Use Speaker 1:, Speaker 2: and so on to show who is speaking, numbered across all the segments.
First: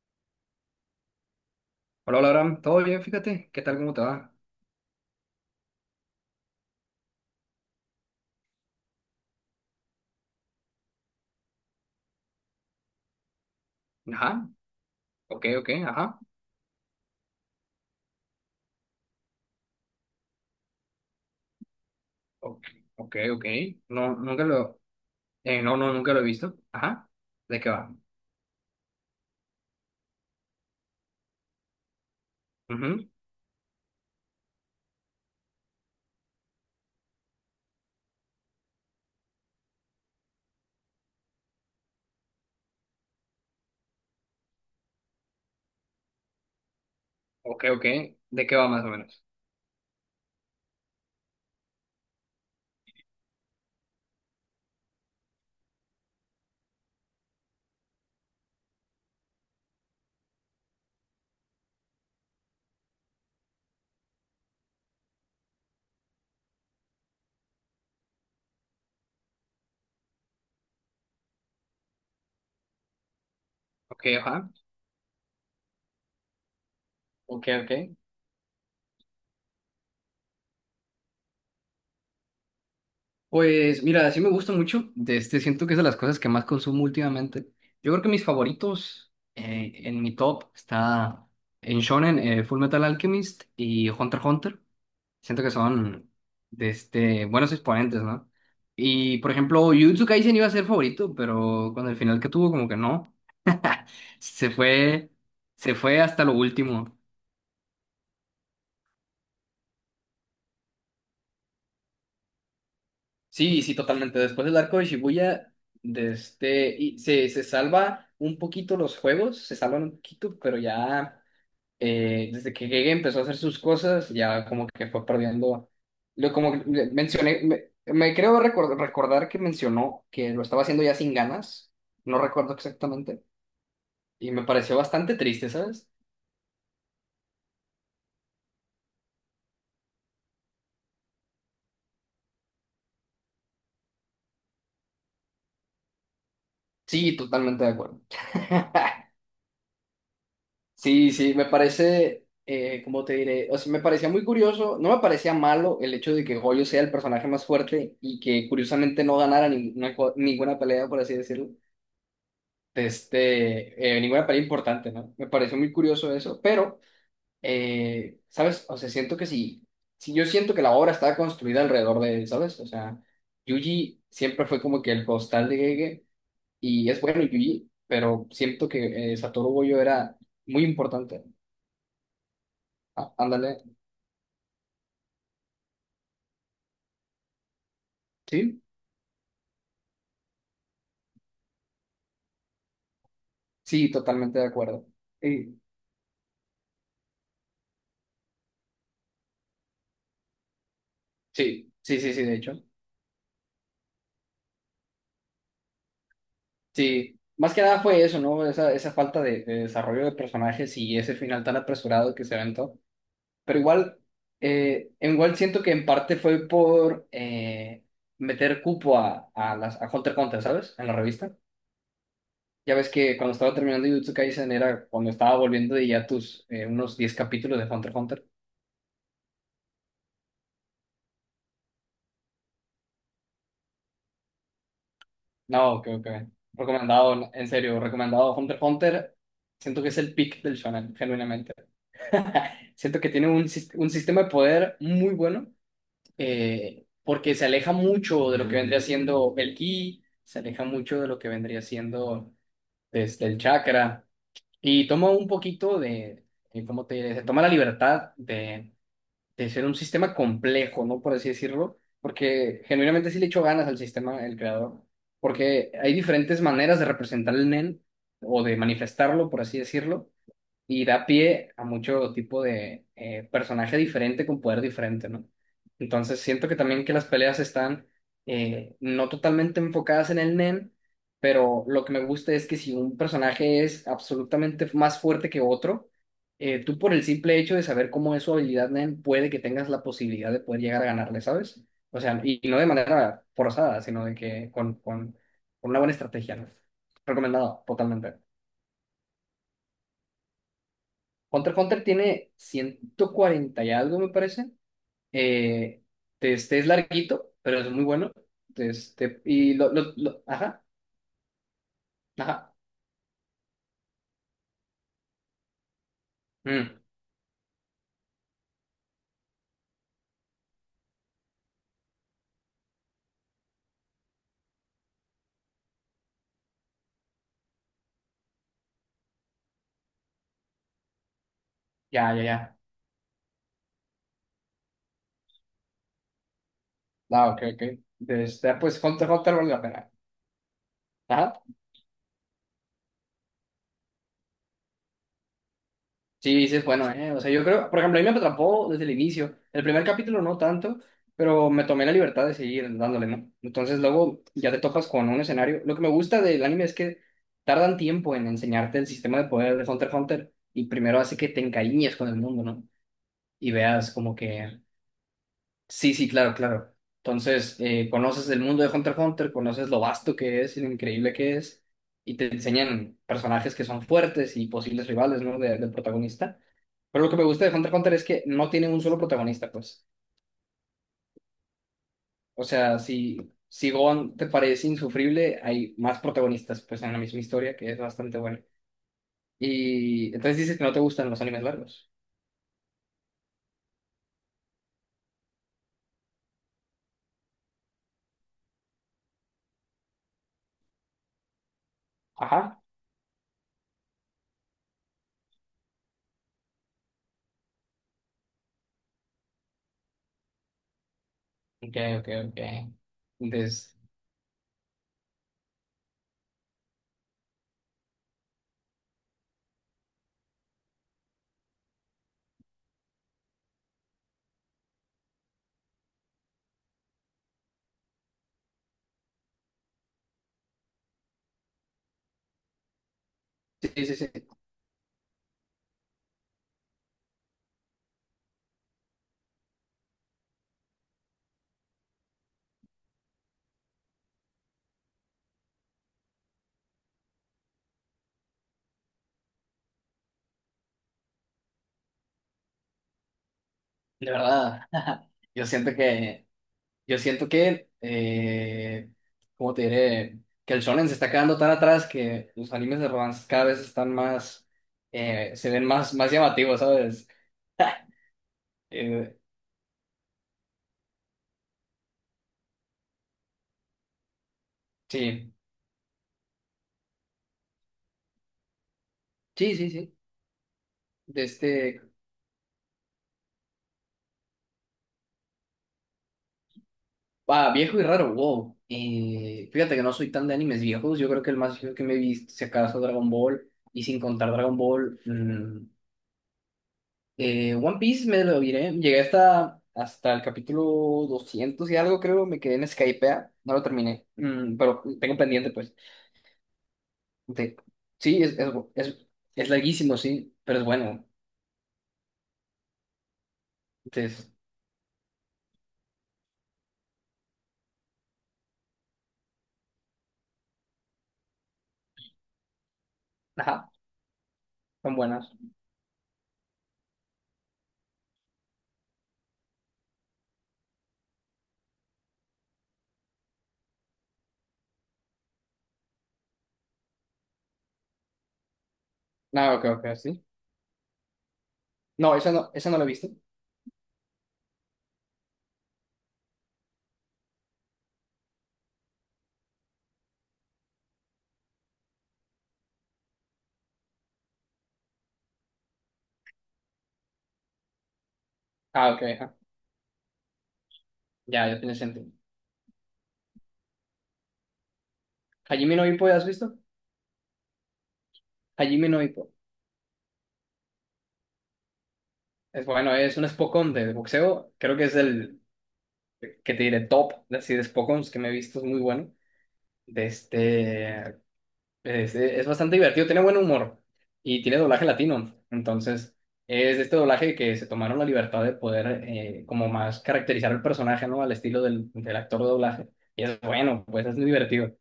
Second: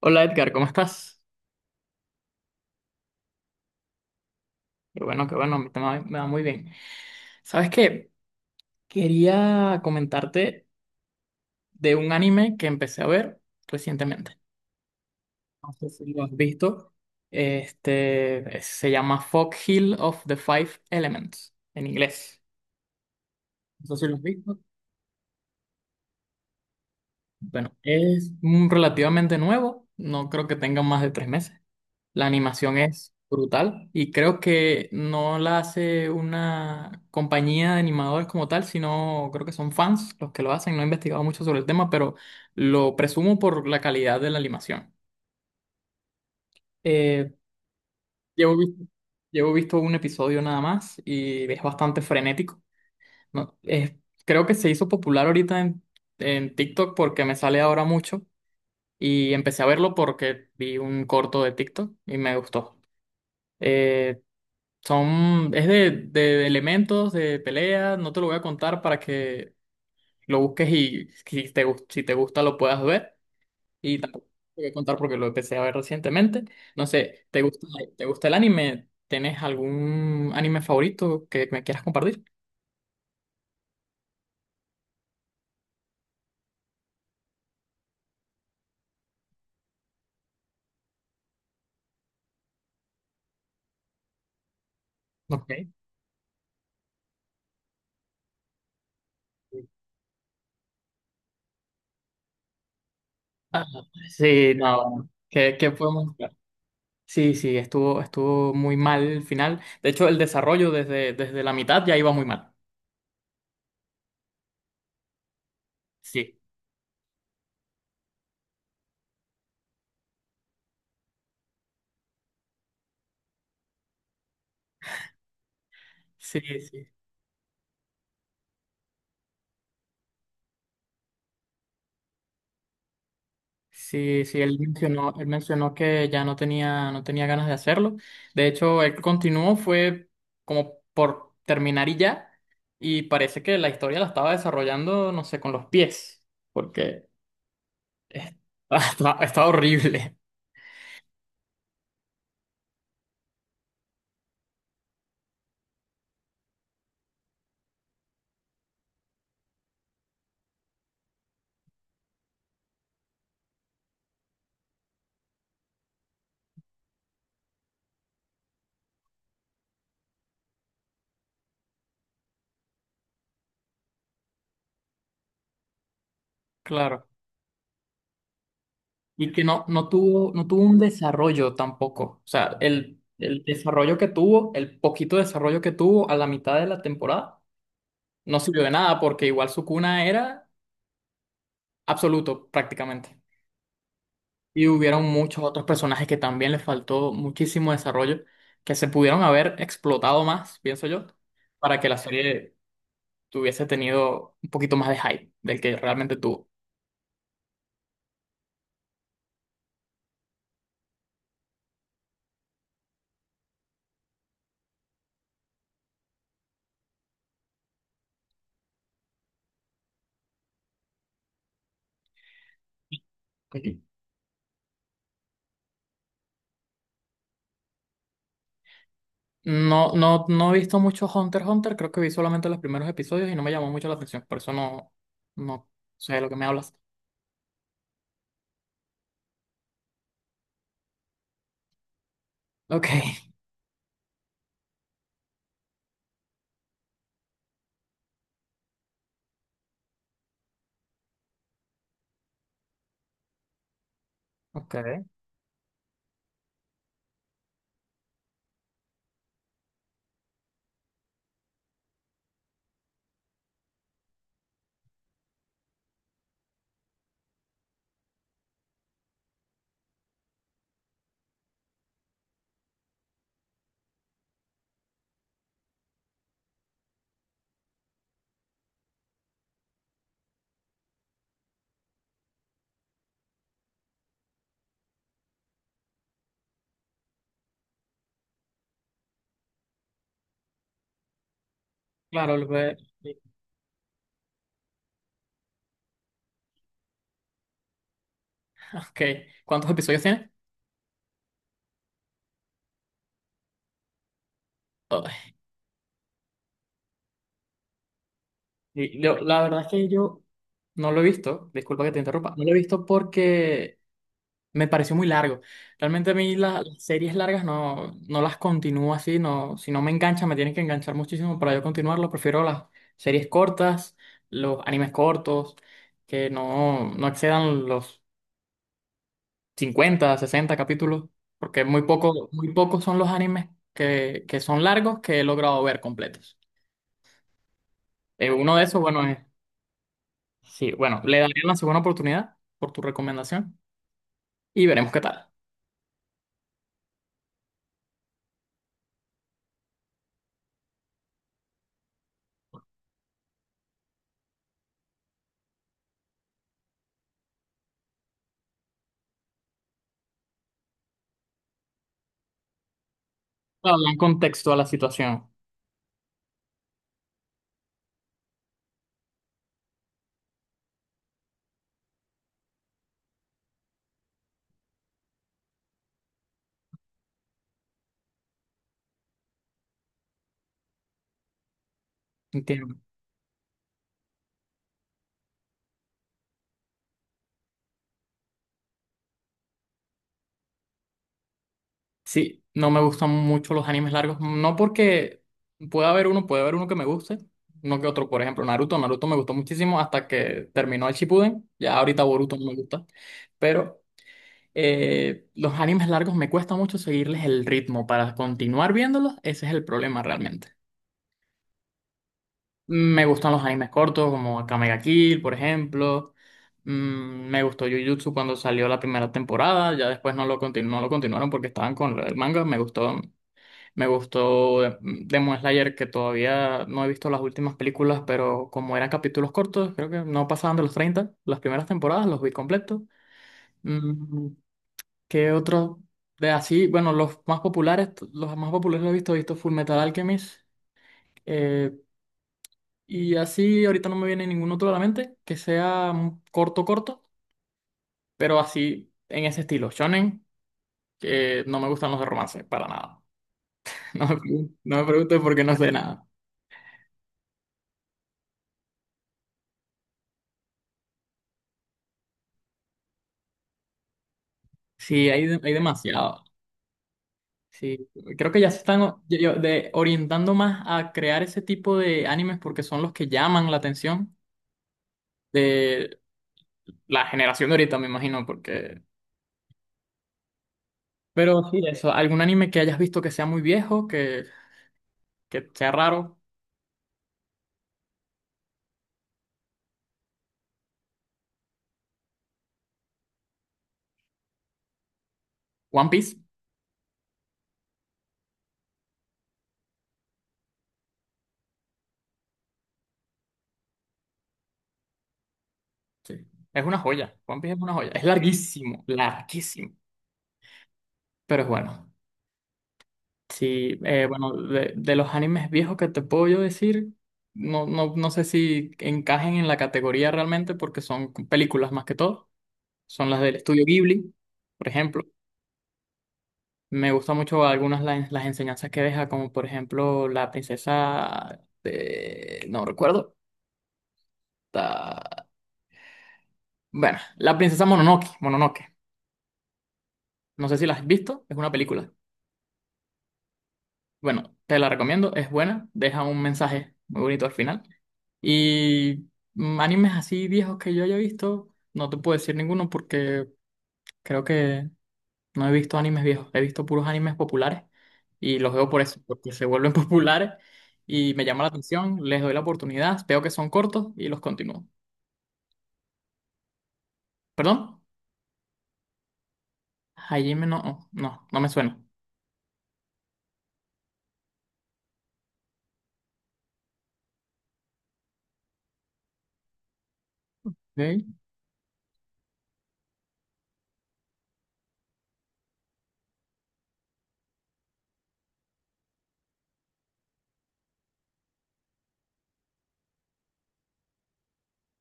Speaker 1: Hola Edgar, ¿cómo estás?
Speaker 2: Hola, hola, Abraham. ¿Todo bien? Fíjate. ¿Qué tal? ¿Cómo te va?
Speaker 1: Qué bueno, a mí también me va muy bien. ¿Sabes qué? Quería comentarte de un anime que empecé a ver recientemente.
Speaker 2: Ajá. Ok, ok,
Speaker 1: No sé si
Speaker 2: ajá.
Speaker 1: lo has visto. Este se llama Fog Hill of the Five Elements en inglés.
Speaker 2: Ok, ok. Ok.
Speaker 1: No sé si lo
Speaker 2: No,
Speaker 1: has
Speaker 2: nunca
Speaker 1: visto.
Speaker 2: lo... no, no, nunca lo he visto. Ajá. ¿De qué
Speaker 1: Bueno,
Speaker 2: va?
Speaker 1: es relativamente nuevo. No creo que tenga más de tres meses. La animación
Speaker 2: Ujú.
Speaker 1: es brutal y creo que no la hace una compañía de animadores como tal, sino creo que son fans los que lo hacen. No he investigado mucho sobre el tema, pero lo presumo por la calidad de la animación. Eh,
Speaker 2: Ok, ok. ¿De qué
Speaker 1: llevo
Speaker 2: va
Speaker 1: visto,
Speaker 2: más o menos?
Speaker 1: llevo visto un episodio nada más y es bastante frenético. No, es- Creo que se hizo popular ahorita en TikTok porque me sale ahora mucho y empecé a verlo porque vi un corto de TikTok y me gustó. Eh, es de elementos, de pelea. No te lo voy a contar para que lo busques, y si si te gusta lo puedas ver. Y
Speaker 2: Ok,
Speaker 1: tampoco
Speaker 2: ajá.
Speaker 1: te voy a contar porque lo empecé a ver recientemente. No sé, ¿te
Speaker 2: Ok, ok.
Speaker 1: te gusta el anime? ¿Tienes algún anime favorito que me quieras compartir?
Speaker 2: Pues mira, sí me gusta mucho. De este, siento que es de las cosas que más consumo últimamente. Yo creo que mis favoritos en mi top está en Shonen, Full Metal Alchemist y Hunter x Hunter. Siento que
Speaker 1: Ok.
Speaker 2: son de este, buenos exponentes, ¿no? Y por ejemplo, Jujutsu Kaisen iba a ser favorito, pero con el final que tuvo, como que no.
Speaker 1: Ah,
Speaker 2: Se
Speaker 1: sí, no, bueno,
Speaker 2: fue,
Speaker 1: ¿qué
Speaker 2: se fue
Speaker 1: podemos
Speaker 2: hasta lo
Speaker 1: buscar?
Speaker 2: último.
Speaker 1: Sí, sí, estuvo muy mal el final. De hecho, el desarrollo desde la mitad ya iba muy mal.
Speaker 2: Sí, sí, totalmente. Después del arco de Shibuya, de
Speaker 1: Sí,
Speaker 2: este, y se salva un poquito los juegos, se salvan un poquito, pero ya. Desde que llegué empezó a hacer sus cosas, ya como que fue perdiendo.
Speaker 1: sí,
Speaker 2: Como que
Speaker 1: sí.
Speaker 2: mencioné, me creo recordar que mencionó que lo estaba haciendo ya sin ganas, no recuerdo exactamente,
Speaker 1: Sí,
Speaker 2: y
Speaker 1: sí,
Speaker 2: me pareció bastante
Speaker 1: él
Speaker 2: triste,
Speaker 1: mencionó
Speaker 2: ¿sabes?
Speaker 1: que ya no tenía ganas de hacerlo. De hecho, él continuó, fue como por terminar y ya. Y parece que la historia la estaba desarrollando, no sé, con los pies, porque
Speaker 2: Sí, totalmente de acuerdo.
Speaker 1: es- está, está horrible,
Speaker 2: Sí, sí, me parece, ¿cómo te diré? O sea, me parecía muy curioso, no me parecía malo el hecho de que Goyo sea el personaje más fuerte y que curiosamente no ganara ninguna pelea, por así decirlo. De este, ninguna pelea importante, ¿no? Me pareció muy curioso eso, pero, ¿sabes? O sea, siento que sí, sí, yo siento que la obra estaba construida alrededor de él, ¿sabes? O sea, Yuji siempre fue como que el costal de Gege, y es
Speaker 1: claro.
Speaker 2: bueno Yuji, pero siento que
Speaker 1: Y que
Speaker 2: Satoru Gojo
Speaker 1: no
Speaker 2: era
Speaker 1: tuvo, no tuvo
Speaker 2: muy
Speaker 1: un
Speaker 2: importante.
Speaker 1: desarrollo tampoco. O sea,
Speaker 2: Ah,
Speaker 1: el
Speaker 2: ándale,
Speaker 1: desarrollo que tuvo, el poquito desarrollo que tuvo a la mitad de la temporada, no
Speaker 2: ¿sí?
Speaker 1: sirvió de nada, porque igual su cuna era absoluto prácticamente.
Speaker 2: Sí, totalmente de
Speaker 1: Y
Speaker 2: acuerdo.
Speaker 1: hubieron muchos
Speaker 2: Sí,
Speaker 1: otros personajes que también les faltó muchísimo desarrollo, que se pudieron haber explotado más, pienso yo,
Speaker 2: sí,
Speaker 1: para que la
Speaker 2: sí, sí, sí, de hecho.
Speaker 1: serie tuviese tenido un poquito más de hype del que realmente tuvo.
Speaker 2: Sí. Más que nada fue eso, ¿no? Esa falta de desarrollo de personajes y ese final tan apresurado que se aventó. Pero igual, igual siento que en parte fue por meter cupo a Hunter x Hunter, ¿sabes? En la revista. Ya ves que cuando estaba
Speaker 1: Ujú.
Speaker 2: terminando Jujutsu Kaisen era cuando estaba volviendo de ya unos 10 capítulos de Hunter x Hunter.
Speaker 1: No, no, no he visto mucho Hunter x Hunter. Creo que vi solamente los primeros episodios y no me llamó mucho la atención, por eso no
Speaker 2: No, creo
Speaker 1: sé de
Speaker 2: que
Speaker 1: lo que me hablas.
Speaker 2: recomendado, en serio, recomendado Hunter x Hunter. Siento que es el pick del shonen, genuinamente.
Speaker 1: Ok,
Speaker 2: Siento que tiene un sistema de poder muy bueno porque se aleja mucho de lo que vendría siendo el ki, se aleja mucho de lo que vendría siendo desde el chakra
Speaker 1: ok.
Speaker 2: y toma un poquito de, ¿cómo te diré? Se toma la libertad de ser un sistema complejo, ¿no? Por así decirlo, porque genuinamente sí le echó ganas al sistema, el creador, porque hay diferentes maneras de representar el Nen o de manifestarlo, por así decirlo, y da pie a mucho tipo de personaje diferente con poder diferente, ¿no? Entonces siento que también que las peleas están no totalmente enfocadas en el Nen, pero lo que me gusta es que si un personaje es absolutamente más fuerte que otro, tú por el simple hecho de saber cómo es su habilidad Nen, puede que tengas la posibilidad de poder llegar a ganarle, ¿sabes? O sea,
Speaker 1: Claro,
Speaker 2: y, y no de manera forzada, sino de que con, con una buena estrategia, ¿no? Recomendado, totalmente.
Speaker 1: ok. ¿Cuántos episodios tiene?
Speaker 2: Hunter x Hunter tiene 140 y algo, me parece.
Speaker 1: Ay,
Speaker 2: Eh, este es larguito, pero es muy bueno.
Speaker 1: la verdad es que yo
Speaker 2: Ajá,
Speaker 1: no lo he visto, disculpa que te interrumpa. No lo he
Speaker 2: ajá.
Speaker 1: visto porque me pareció muy largo. Realmente a mí la- Sí.
Speaker 2: Mm,
Speaker 1: Las series largas no, no las continúo así. No, si no me engancha, me tienen que enganchar muchísimo para yo continuarlo. Prefiero las series cortas, los animes cortos, que no, no excedan los 50 60 capítulos, porque muy
Speaker 2: ya, ya,
Speaker 1: poco, muy
Speaker 2: ya.
Speaker 1: pocos son los animes que son largos que he logrado ver completos.
Speaker 2: Ah, ok, ok. Este,
Speaker 1: Uno
Speaker 2: ah,
Speaker 1: de esos,
Speaker 2: pues
Speaker 1: bueno,
Speaker 2: Hunter x Hunter vale la pena.
Speaker 1: sí, bueno, le daré
Speaker 2: Ajá.
Speaker 1: una segunda oportunidad por tu recomendación y veremos qué tal.
Speaker 2: Sí, sí es bueno, ¿eh? O sea, yo creo, por ejemplo, a mí me atrapó desde el inicio. El primer capítulo no tanto, pero me tomé la libertad de seguir dándole, ¿no? Entonces luego ya te topas con un escenario. Lo que me gusta del anime es que tardan tiempo en enseñarte el sistema de poder de Hunter x Hunter y primero hace que te encariñes con el mundo, ¿no? Y
Speaker 1: Para
Speaker 2: veas
Speaker 1: hablar en
Speaker 2: como
Speaker 1: contexto a
Speaker 2: que
Speaker 1: la situación.
Speaker 2: Sí, sí, claro, claro. Entonces, conoces el mundo de Hunter x Hunter, conoces lo vasto que es y lo increíble que es, y te enseñan personajes que son fuertes y posibles rivales, ¿no? Del protagonista. Pero lo que me gusta de Hunter x Hunter es que no tiene un solo protagonista, pues. O
Speaker 1: Entiendo.
Speaker 2: sea, si Gohan te parece insufrible, hay más protagonistas, pues, en la misma historia, que es bastante bueno. Y entonces dices que no te gustan los animes largos.
Speaker 1: Sí, no me gustan mucho los animes largos. No porque puede haber uno que me guste, no que otro. Por ejemplo, Naruto. Naruto me gustó muchísimo hasta que terminó el Shippuden. Ya ahorita Boruto no me
Speaker 2: Ajá.
Speaker 1: gusta. Pero los animes largos me cuesta mucho seguirles el ritmo para continuar viéndolos. Ese es el problema realmente.
Speaker 2: Ok, ok, ok.
Speaker 1: Me gustan los animes
Speaker 2: Entonces,
Speaker 1: cortos, como Akame ga Kill, por ejemplo. Me gustó Jujutsu cuando salió la primera temporada. Ya después no lo continuaron porque estaban con el manga. Me gustó Demon Slayer, que todavía no he visto las últimas películas, pero como eran capítulos cortos, creo que no pasaban de los treinta. Las primeras temporadas los vi completos.
Speaker 2: sí, sí, sí.
Speaker 1: Mm, ¿Qué otro de así? Bueno, los más populares, los más populares los he visto Full Metal Alchemist. eh, y así ahorita no me viene ningún otro a la mente que sea un corto, corto, pero así en ese estilo. Shonen, que no me gustan los de romance, para nada.
Speaker 2: De verdad.
Speaker 1: No me preguntes porque
Speaker 2: Yo
Speaker 1: no sé
Speaker 2: siento
Speaker 1: nada.
Speaker 2: que Yo siento que, ¿cómo te diré? Que el shonen se está quedando tan atrás que los animes de romance cada vez están más,
Speaker 1: Sí,
Speaker 2: se
Speaker 1: hay
Speaker 2: ven más, más
Speaker 1: demasiado.
Speaker 2: llamativos, ¿sabes?
Speaker 1: Sí, creo que ya se están
Speaker 2: Eh,
Speaker 1: orientando más a crear ese tipo de animes porque son los que llaman la atención
Speaker 2: sí,
Speaker 1: de la generación de ahorita, me imagino, porque...
Speaker 2: sí, sí, sí. De
Speaker 1: Pero sí,
Speaker 2: este,
Speaker 1: eso, algún anime que hayas visto que sea muy viejo, que sea raro.
Speaker 2: ah, viejo y raro, wow. Fíjate que no soy tan de animes viejos. Yo creo que el más viejo que me he visto, si acaso, Dragon Ball. Y sin contar Dragon Ball,
Speaker 1: One Piece,
Speaker 2: One Piece me lo diré. Llegué hasta el capítulo 200 y algo, creo. Me quedé en Skypea. No lo terminé. Pero tengo pendiente, pues.
Speaker 1: sí, es una joya. One Piece
Speaker 2: De-
Speaker 1: es una joya. Es
Speaker 2: sí,
Speaker 1: larguísimo,
Speaker 2: es, es
Speaker 1: larguísimo,
Speaker 2: larguísimo, sí. Pero es bueno.
Speaker 1: pero es bueno. Sí,
Speaker 2: Entonces,
Speaker 1: bueno, de los animes viejos que te puedo yo decir, no, no, no sé si encajen en la categoría realmente porque son películas más que todo. Son las del estudio
Speaker 2: ajá,
Speaker 1: Ghibli, por
Speaker 2: son
Speaker 1: ejemplo.
Speaker 2: buenas.
Speaker 1: Me gusta mucho algunas las enseñanzas que deja, como por ejemplo la princesa de... no recuerdo. ta- Bueno, la princesa Mononoke, Mononoke.
Speaker 2: Ah, ok, ok, sí.
Speaker 1: No sé si la has visto, es una película.
Speaker 2: No, esa no la he visto.
Speaker 1: Bueno, te la recomiendo, es buena, deja un mensaje muy bonito al final. Y animes así viejos que yo haya visto, no te puedo decir ninguno porque creo que no he visto animes viejos. He visto puros animes populares y los veo por
Speaker 2: Ah,
Speaker 1: eso,
Speaker 2: ok,
Speaker 1: porque
Speaker 2: ajá.
Speaker 1: se vuelven populares y me llama
Speaker 2: Ya,
Speaker 1: la
Speaker 2: ya tiene
Speaker 1: atención,
Speaker 2: sentido.
Speaker 1: les doy la oportunidad, veo que son cortos y los continúo.
Speaker 2: Hajime no Ippo, ¿ya has visto?
Speaker 1: ¿Perdón?
Speaker 2: Hajime no Ippo.
Speaker 1: Hajime no, no, no me suena.
Speaker 2: Es bueno, es un Spokon de boxeo. Creo que es el que te diré top, así de Spokons que me he visto. Es muy bueno. De
Speaker 1: Ok.
Speaker 2: este. Es bastante divertido, tiene buen humor y tiene doblaje latino. Entonces, es este doblaje que se tomaron la libertad de poder como más caracterizar el personaje, ¿no? Al estilo del actor de doblaje. Y es bueno, pues es muy divertido.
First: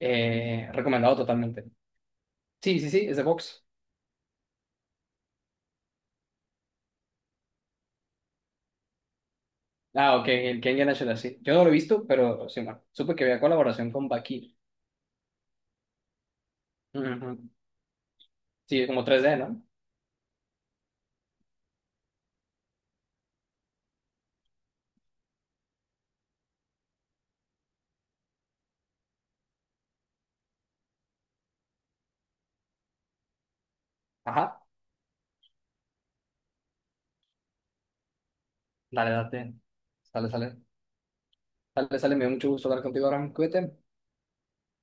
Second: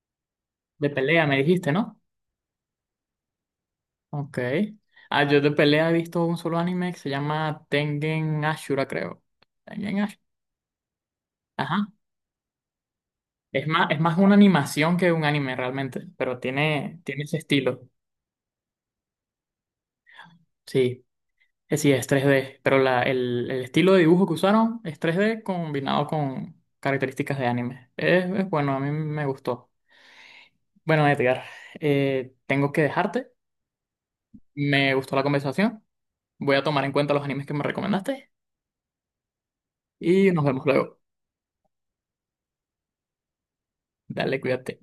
Speaker 1: De
Speaker 2: Recomendado
Speaker 1: pelea me
Speaker 2: totalmente.
Speaker 1: dijiste, ¿no?
Speaker 2: Sí, sí, sí, es de Vox.
Speaker 1: Ok. Ah, yo de pelea he visto un solo anime que se llama Tengen Ashura, creo. Tengen
Speaker 2: Ah,
Speaker 1: Ashura.
Speaker 2: ok, el Ken Yanashiro, sí. Yo no lo he
Speaker 1: Ajá.
Speaker 2: visto, pero sí, no. Supe que había colaboración
Speaker 1: Es
Speaker 2: con
Speaker 1: más una
Speaker 2: Baki.
Speaker 1: animación que un anime realmente, pero tiene, tiene ese
Speaker 2: Ujú.
Speaker 1: estilo.
Speaker 2: Sí, como 3D, ¿no?
Speaker 1: Sí. Sí, es 3D, pero el estilo de dibujo que usaron es 3D combinado con características de anime. Es bueno, a mí me gustó. Bueno, Edgar, tengo que dejarte.
Speaker 2: Ajá,
Speaker 1: Me gustó la conversación. Voy a tomar en cuenta los animes que me recomendaste
Speaker 2: dale, date. Sale,
Speaker 1: y nos
Speaker 2: sale.
Speaker 1: vemos luego.
Speaker 2: Sale, sale, me dio mucho gusto hablar contigo ahora. Cuídate.
Speaker 1: Dale, cuídate.